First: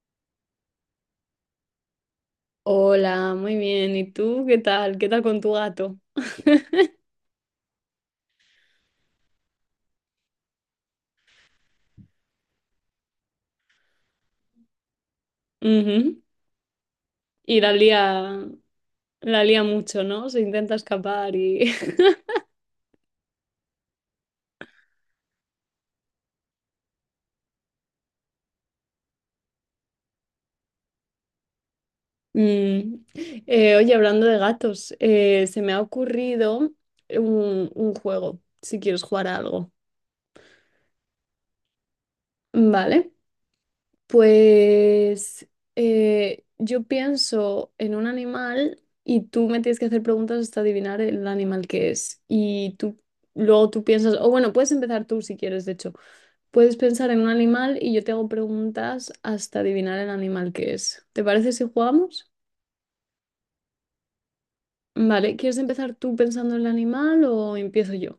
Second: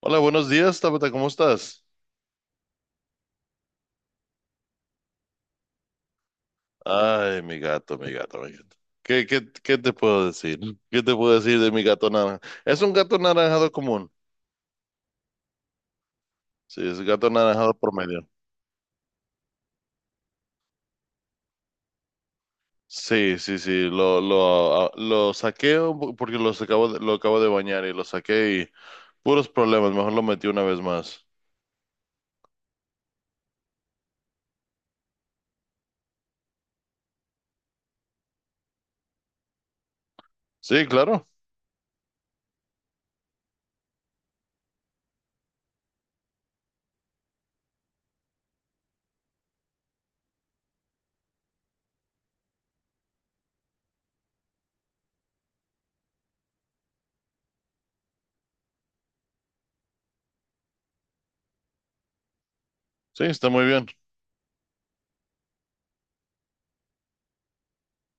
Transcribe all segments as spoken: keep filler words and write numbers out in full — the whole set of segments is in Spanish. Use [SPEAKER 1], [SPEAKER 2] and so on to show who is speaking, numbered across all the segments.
[SPEAKER 1] Hola, buenos días, Tabata, ¿cómo estás?
[SPEAKER 2] Hola, muy bien. ¿Y tú qué tal? ¿Qué tal con tu gato?
[SPEAKER 1] Ay, mi gato, mi gato, mi gato. ¿Qué, qué, qué te puedo decir? ¿Qué te puedo decir de mi gato naranja? Es un gato naranjado común.
[SPEAKER 2] Ujú.
[SPEAKER 1] Sí, es un gato
[SPEAKER 2] Y la
[SPEAKER 1] naranjado promedio.
[SPEAKER 2] lía, la lía mucho, ¿no? Se intenta escapar y...
[SPEAKER 1] Sí, sí, sí, lo, lo, ah, lo saqué un po- porque los acabo de- lo acabo de bañar y lo saqué y puros problemas, mejor lo metí una vez más.
[SPEAKER 2] Mm. Eh, oye, hablando de gatos, eh, se me ha ocurrido un, un juego, si quieres jugar a algo.
[SPEAKER 1] Sí, claro,
[SPEAKER 2] Vale, pues eh, yo pienso en un animal y tú me tienes que hacer preguntas hasta adivinar el animal que es. Y tú luego tú piensas, o bueno, puedes empezar tú si quieres, de hecho. Puedes pensar en un animal y yo te hago preguntas hasta adivinar el animal que es. ¿Te parece si jugamos?
[SPEAKER 1] sí, está muy bien.
[SPEAKER 2] Vale, ¿quieres empezar tú pensando en el animal o empiezo yo?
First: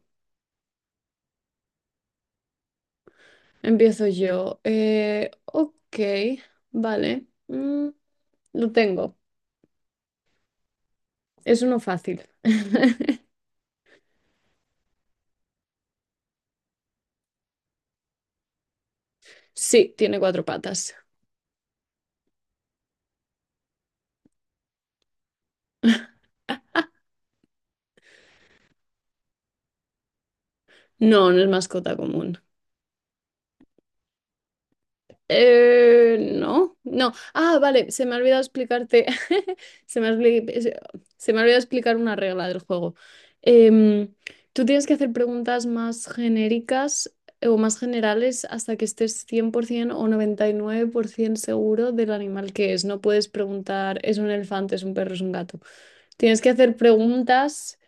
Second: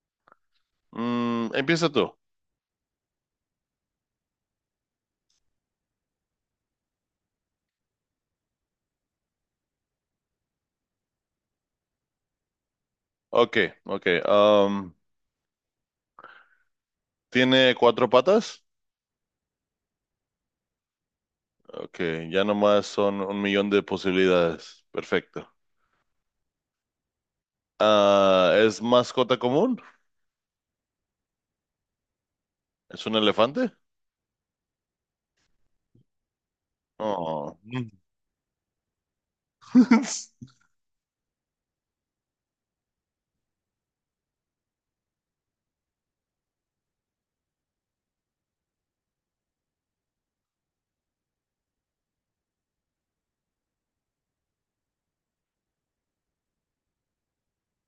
[SPEAKER 1] Mm, empieza tú.
[SPEAKER 2] Empiezo yo. Eh, ok, vale. Mm, lo tengo. Es uno fácil.
[SPEAKER 1] Ok, ok. Um, ¿tiene cuatro patas?
[SPEAKER 2] Sí, tiene cuatro patas.
[SPEAKER 1] Ok, ya nomás son un millón de posibilidades. Perfecto. Ah, ¿es mascota común?
[SPEAKER 2] No, no es mascota común.
[SPEAKER 1] ¿Es un elefante?
[SPEAKER 2] Eh, no, no.
[SPEAKER 1] Oh.
[SPEAKER 2] Ah, vale, se me ha olvidado explicarte. Se me ha, obli- se se me ha olvidado explicar una regla del juego. Em, Tú tienes que hacer preguntas más genéricas, eh, o más generales hasta que estés cien por ciento o noventa y nueve por ciento seguro del animal que es. No puedes preguntar, ¿es un elefante, es un perro, es un gato? Tienes que hacer preguntas.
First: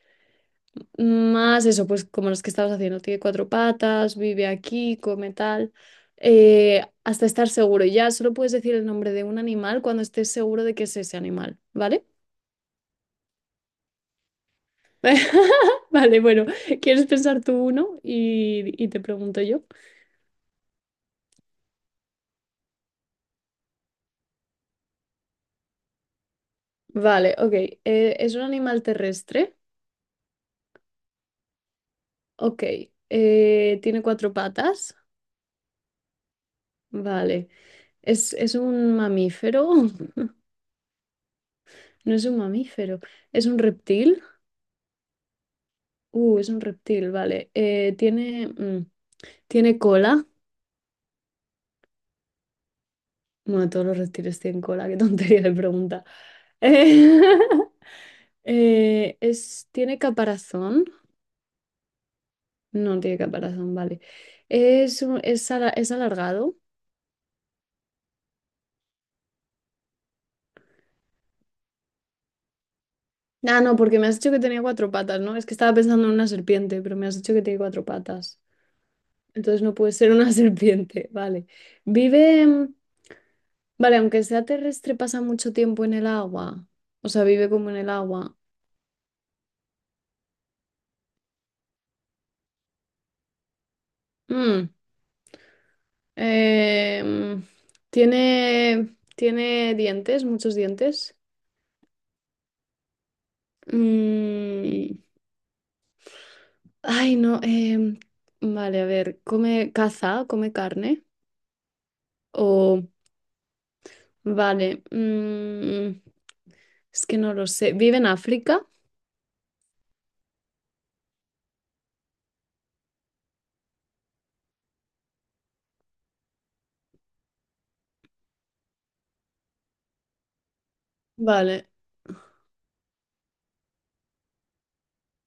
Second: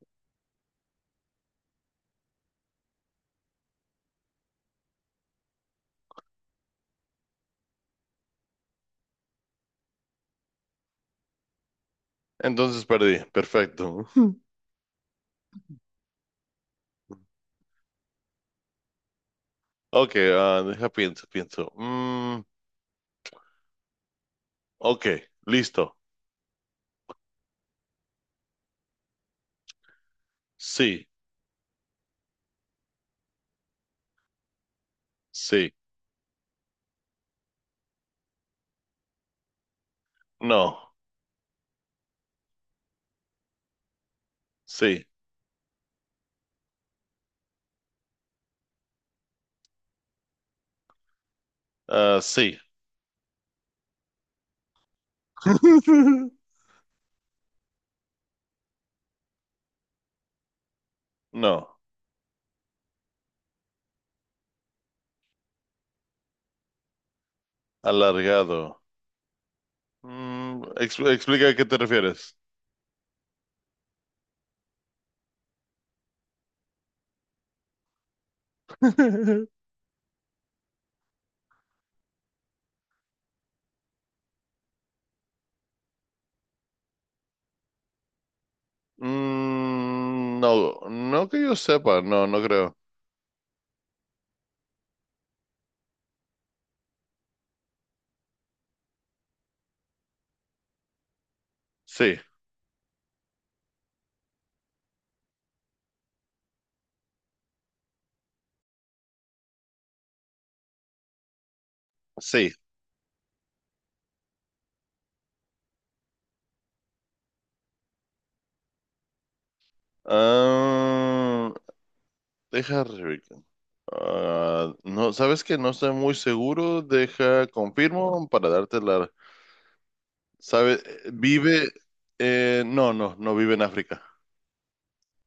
[SPEAKER 2] Más eso, pues como los que estabas haciendo, tiene cuatro patas, vive aquí, come tal, eh, hasta estar seguro. Ya solo puedes decir el nombre de un animal cuando estés seguro de que es ese animal, ¿vale?
[SPEAKER 1] Entonces perdí. Perfecto.
[SPEAKER 2] Vale, bueno, ¿quieres pensar tú uno y, y te pregunto yo?
[SPEAKER 1] Ok, ah, deja pienso, pienso. Mm, ok, listo.
[SPEAKER 2] Vale, ok. Eh, ¿es un animal terrestre?
[SPEAKER 1] Sí,
[SPEAKER 2] Ok. Eh, ¿tiene cuatro patas?
[SPEAKER 1] sí,
[SPEAKER 2] Vale. ¿Es, es un mamífero?
[SPEAKER 1] no,
[SPEAKER 2] No es un mamífero, es un reptil.
[SPEAKER 1] sí,
[SPEAKER 2] Uh, es un reptil, vale. Eh, tiene, mm, tiene cola.
[SPEAKER 1] ah, sí,
[SPEAKER 2] Bueno, todos los reptiles tienen cola, qué tontería de pregunta. Eh, eh, es, ¿Tiene caparazón?
[SPEAKER 1] no,
[SPEAKER 2] No tiene caparazón, vale. Es, un- es, ala- es alargado.
[SPEAKER 1] alargado. Mm, ex- explica a qué te refieres.
[SPEAKER 2] Ah, no, porque me has dicho que tenía cuatro patas, ¿no? Es que estaba pensando en una serpiente, pero me has dicho que tiene cuatro patas. Entonces no puede ser una serpiente, vale. Vive, mm, vale, aunque sea terrestre, pasa mucho tiempo en el agua. O sea, vive como en el agua.
[SPEAKER 1] Mm, no, no que yo sepa, no, no creo.
[SPEAKER 2] Mm, eh, mm, Tiene, tiene dientes, muchos dientes.
[SPEAKER 1] Sí,
[SPEAKER 2] Mm, ay, no. Em, vale, a ver, come caza, come carne.
[SPEAKER 1] sí.
[SPEAKER 2] O, vale. Mm, es que no lo sé. ¿Vive en África?
[SPEAKER 1] Ah, deja Rebeca. Ah, no, sabes que no estoy muy seguro. Deja, confirmo para darte la. ¿Sabe? Vive.
[SPEAKER 2] Vale.
[SPEAKER 1] Eh, no, no, no vive en África.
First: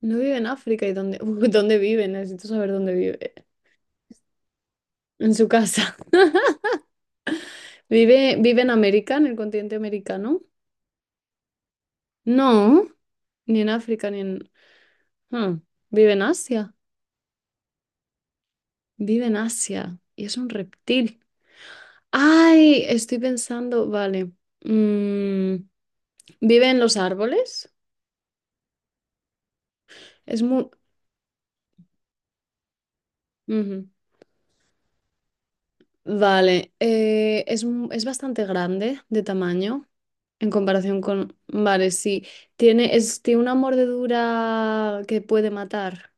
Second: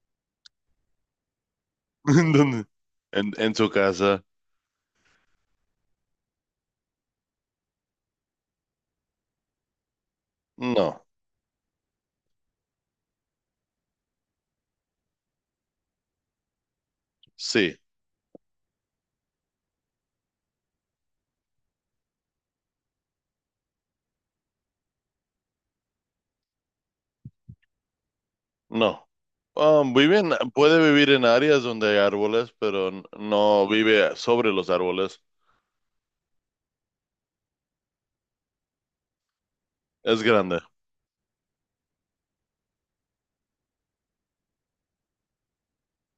[SPEAKER 2] No vive en África. ¿Y dónde, dónde vive?
[SPEAKER 1] ¿En
[SPEAKER 2] Necesito
[SPEAKER 1] dónde?
[SPEAKER 2] saber dónde
[SPEAKER 1] En,
[SPEAKER 2] vive.
[SPEAKER 1] en su casa.
[SPEAKER 2] En su casa. ¿Vive, vive en América, en el continente americano?
[SPEAKER 1] No,
[SPEAKER 2] No, ni en África, ni en... Hmm, ¿vive en Asia?
[SPEAKER 1] sí,
[SPEAKER 2] Vive en Asia y es un reptil. Ay, estoy pensando, vale. Mm, ¿vive en los árboles?
[SPEAKER 1] no. Ah, vive en-
[SPEAKER 2] Es muy...
[SPEAKER 1] puede vivir en áreas donde hay árboles, pero n- no
[SPEAKER 2] Ujú.
[SPEAKER 1] vive sobre los árboles.
[SPEAKER 2] Vale, eh, es, mu- es bastante grande de tamaño
[SPEAKER 1] Es
[SPEAKER 2] en
[SPEAKER 1] grande.
[SPEAKER 2] comparación con... Vale, sí. Tiene, es, tiene una mordedura que puede matar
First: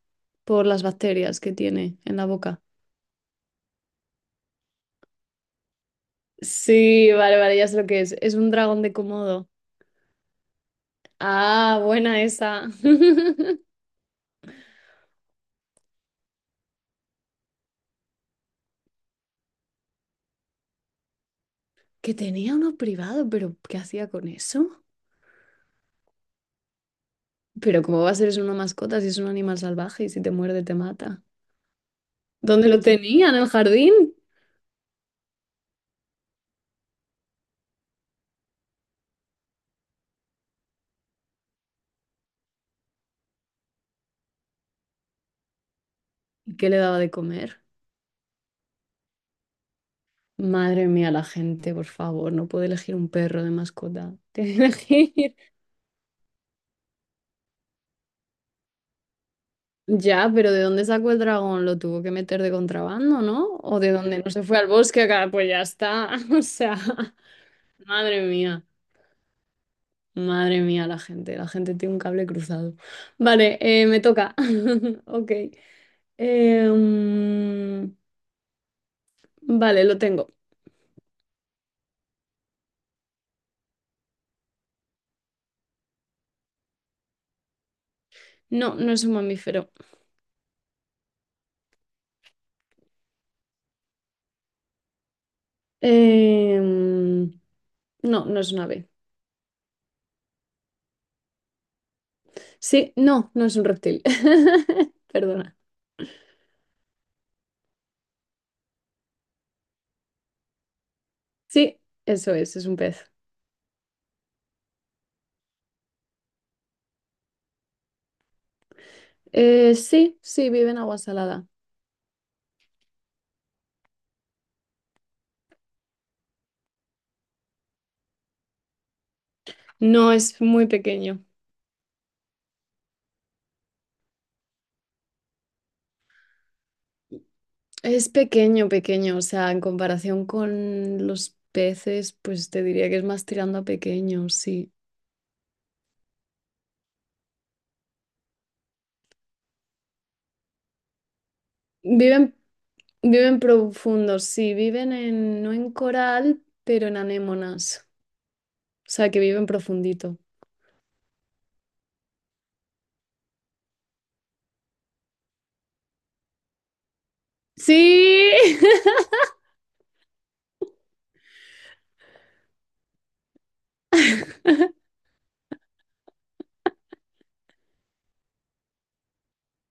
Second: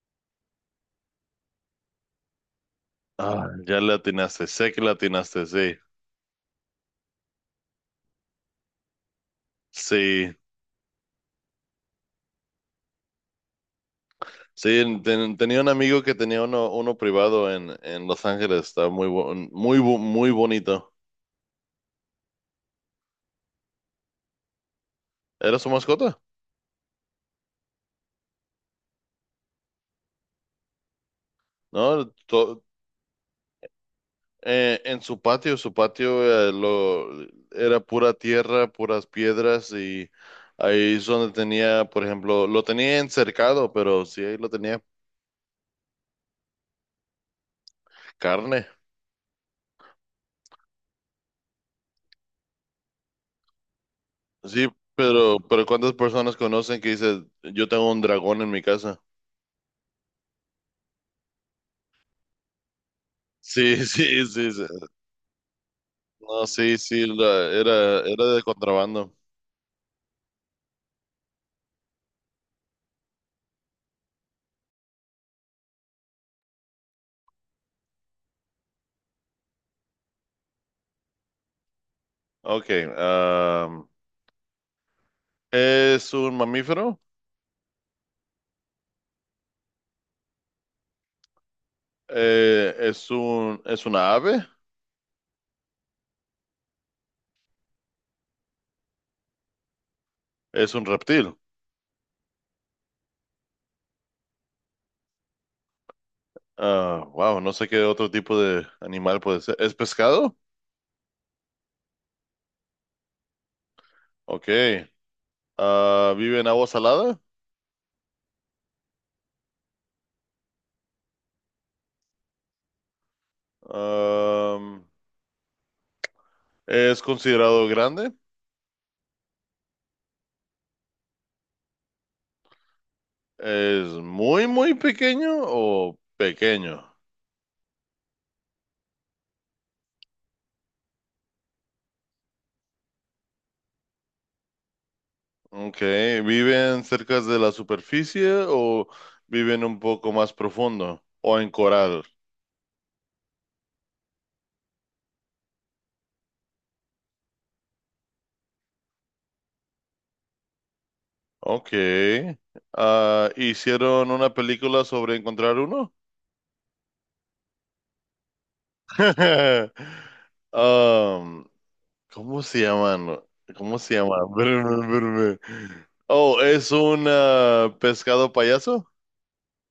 [SPEAKER 2] por las bacterias que tiene en la boca.
[SPEAKER 1] Ah, ya le atinaste, sé que le atinaste, sí,
[SPEAKER 2] Sí, vale, vale, ya sé lo que es. Es un dragón de Komodo.
[SPEAKER 1] sí.
[SPEAKER 2] Ah, buena esa.
[SPEAKER 1] Sí, ten- tenía un amigo que tenía uno, uno privado en, en Los Ángeles, estaba muy, bo- muy, bo- muy bonito.
[SPEAKER 2] Que tenía uno privado, pero ¿qué hacía con eso?
[SPEAKER 1] ¿Era su mascota?
[SPEAKER 2] Pero ¿cómo va a ser eso una mascota si es un animal salvaje y si te muerde te mata?
[SPEAKER 1] ¿No? To-
[SPEAKER 2] ¿Dónde lo tenía? ¿En el jardín?
[SPEAKER 1] eh, en su patio, su patio eh, lo, era pura tierra, puras piedras y ahí es donde tenía, por ejemplo, lo tenía encercado, pero sí, ahí lo tenía
[SPEAKER 2] ¿Y qué le daba de comer?
[SPEAKER 1] carne.
[SPEAKER 2] Madre mía, la gente, por favor, no puede elegir un perro de mascota. Tiene
[SPEAKER 1] Sí,
[SPEAKER 2] que elegir.
[SPEAKER 1] pero, pero ¿cuántas personas conocen que dice, yo tengo un dragón en mi casa?
[SPEAKER 2] Ya, pero ¿de dónde sacó el dragón? ¿Lo tuvo que meter de contrabando, no?
[SPEAKER 1] Sí,
[SPEAKER 2] ¿O de dónde
[SPEAKER 1] sí,
[SPEAKER 2] no se
[SPEAKER 1] sí,
[SPEAKER 2] fue
[SPEAKER 1] sí.
[SPEAKER 2] al bosque? ¿Acá? Pues ya está. O
[SPEAKER 1] No,
[SPEAKER 2] sea,
[SPEAKER 1] sí, sí, la- era,
[SPEAKER 2] madre
[SPEAKER 1] era de
[SPEAKER 2] mía,
[SPEAKER 1] contrabando.
[SPEAKER 2] madre mía, la gente. La gente tiene un cable cruzado. Vale, eh, me toca. Ok. Em, vale, lo tengo.
[SPEAKER 1] Ok, am, ¿es un mamífero?
[SPEAKER 2] No, no es un mamífero.
[SPEAKER 1] Eh, ¿es un, es una ave?
[SPEAKER 2] Em, no, no es un ave.
[SPEAKER 1] ¿Es un reptil?
[SPEAKER 2] Sí, no, no es un reptil. Perdona.
[SPEAKER 1] Ah, wow, no sé qué otro tipo de animal puede ser. ¿Es pescado?
[SPEAKER 2] Sí, eso es, es un pez.
[SPEAKER 1] Ok. Ah, ¿vive en agua salada?
[SPEAKER 2] Eh, sí, sí, vive en agua salada.
[SPEAKER 1] Am, ¿Es considerado grande?
[SPEAKER 2] No, es muy pequeño.
[SPEAKER 1] ¿Es muy, muy pequeño o pequeño?
[SPEAKER 2] Es pequeño, pequeño. O sea, en comparación con los peces, pues te diría que es más tirando a pequeño, sí.
[SPEAKER 1] Ok, ¿viven cerca de la superficie o viven un poco más profundo o en coral?
[SPEAKER 2] Viven, Viven profundos, sí, viven en, no en coral, pero en anémonas. O sea, que viven profundito.
[SPEAKER 1] Ok. Ah, hicieron una película sobre encontrar uno.
[SPEAKER 2] Sí,
[SPEAKER 1] Um, ¿Cómo se llaman? ¿Cómo se llama? Espérame, espérame. Oh, es un ah, pescado payaso.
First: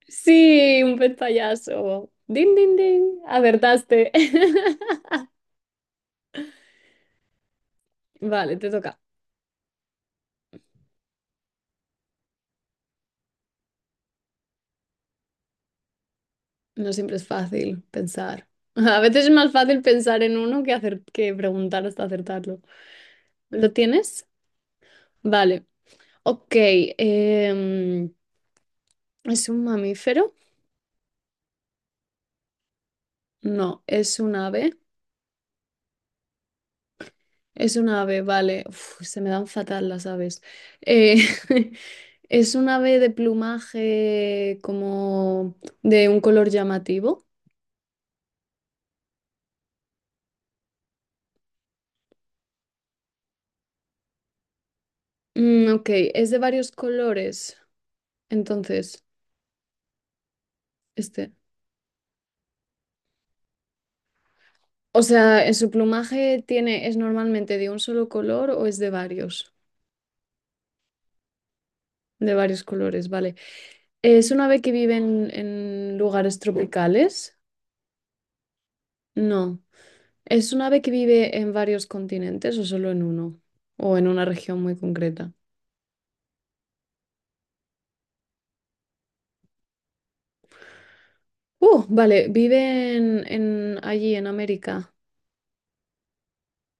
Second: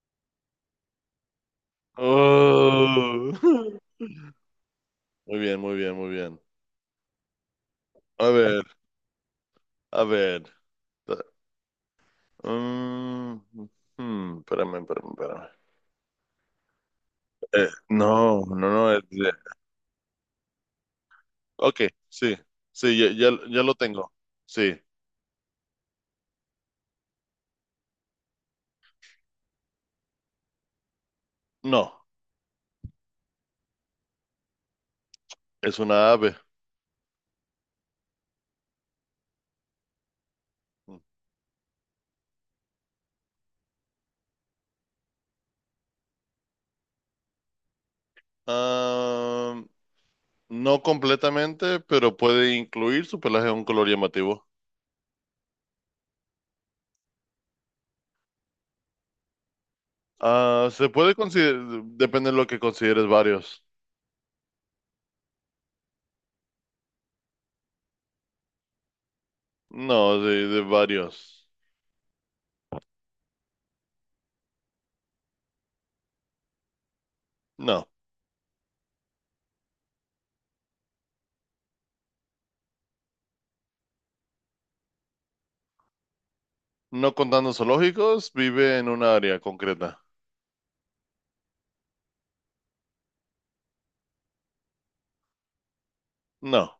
[SPEAKER 2] sí, un pantallazo. Ding, ding, ding.
[SPEAKER 1] Oh.
[SPEAKER 2] Acertaste.
[SPEAKER 1] Muy bien, muy bien, muy bien. A
[SPEAKER 2] Vale,
[SPEAKER 1] ver,
[SPEAKER 2] te toca.
[SPEAKER 1] a ver. Mm, hmm, espérame, espérame, espérame.
[SPEAKER 2] No siempre es
[SPEAKER 1] Eh,
[SPEAKER 2] fácil
[SPEAKER 1] no,
[SPEAKER 2] pensar.
[SPEAKER 1] no, no. eh,
[SPEAKER 2] A veces
[SPEAKER 1] eh,
[SPEAKER 2] es más fácil pensar en uno que, hacer, que
[SPEAKER 1] ok,
[SPEAKER 2] preguntar hasta
[SPEAKER 1] sí,
[SPEAKER 2] acertarlo.
[SPEAKER 1] sí, ya, ya, ya
[SPEAKER 2] ¿Lo
[SPEAKER 1] lo tengo.
[SPEAKER 2] tienes?
[SPEAKER 1] Sí,
[SPEAKER 2] Vale. Ok. em, ¿Es un mamífero?
[SPEAKER 1] no.
[SPEAKER 2] No, es un ave.
[SPEAKER 1] Es una ave.
[SPEAKER 2] Es un ave, vale. Uf, se me dan fatal las aves. Eh, es un ave de plumaje como de un color llamativo.
[SPEAKER 1] Ah, no completamente, pero puede incluir su pelaje a un color llamativo.
[SPEAKER 2] Mm, ok, es de varios colores. Entonces,
[SPEAKER 1] Ah, se puede
[SPEAKER 2] este.
[SPEAKER 1] considerar, depende de lo que consideres varios.
[SPEAKER 2] O sea, ¿en su plumaje tiene, es normalmente de un solo color o es de varios?
[SPEAKER 1] No, de, de varios.
[SPEAKER 2] De varios colores, vale. ¿Es un ave que vive en, en lugares tropicales?
[SPEAKER 1] No,
[SPEAKER 2] No. ¿Es un ave que vive en varios continentes o solo en uno? ¿O en una región muy concreta?
[SPEAKER 1] no contando zoológicos, vive en una área concreta.
[SPEAKER 2] Uh, vale, ¿vive en, en allí, en América?
[SPEAKER 1] No,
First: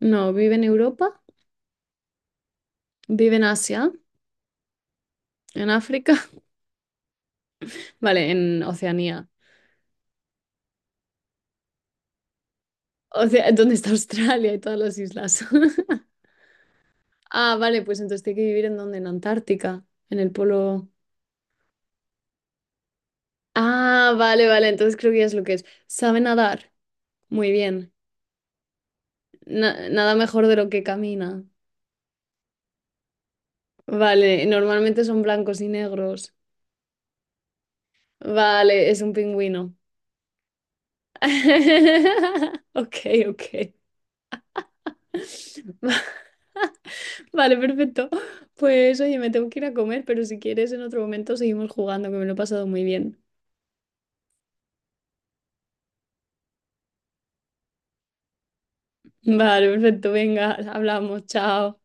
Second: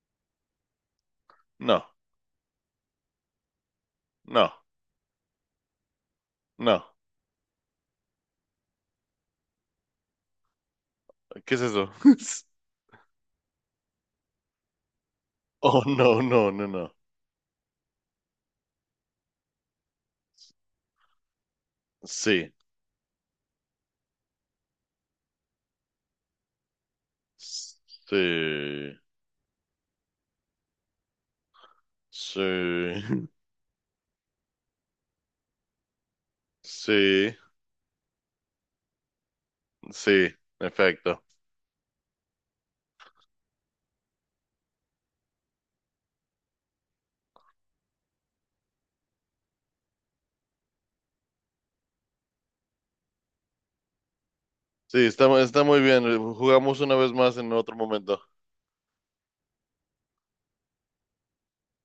[SPEAKER 2] No, ¿vive en Europa?
[SPEAKER 1] no,
[SPEAKER 2] ¿Vive en Asia?
[SPEAKER 1] no,
[SPEAKER 2] ¿En África?
[SPEAKER 1] no.
[SPEAKER 2] Vale, en Oceanía.
[SPEAKER 1] ¿Qué es eso?
[SPEAKER 2] O sea, ¿dónde está Australia y todas las islas?
[SPEAKER 1] Oh, no, no, no, no.
[SPEAKER 2] Ah, vale, pues entonces tiene que vivir en donde, en Antártica, en el polo.
[SPEAKER 1] Sí,
[SPEAKER 2] Ah, vale, vale, entonces creo que ya es lo que es. ¿Sabe nadar? Muy
[SPEAKER 1] sí,
[SPEAKER 2] bien. Na- nada mejor de lo que camina.
[SPEAKER 1] sí,
[SPEAKER 2] Vale, normalmente son blancos y negros.
[SPEAKER 1] sí,
[SPEAKER 2] Vale, es un pingüino.
[SPEAKER 1] sí, en efecto.
[SPEAKER 2] Ok, ok. Va- Vale, perfecto. Pues oye, me tengo que ir a comer, pero si quieres en otro momento seguimos jugando, que me lo he pasado muy bien.
[SPEAKER 1] Sí, está, está muy bien. Jugamos una vez más en otro momento.
[SPEAKER 2] Vale, perfecto, venga, hablamos, chao.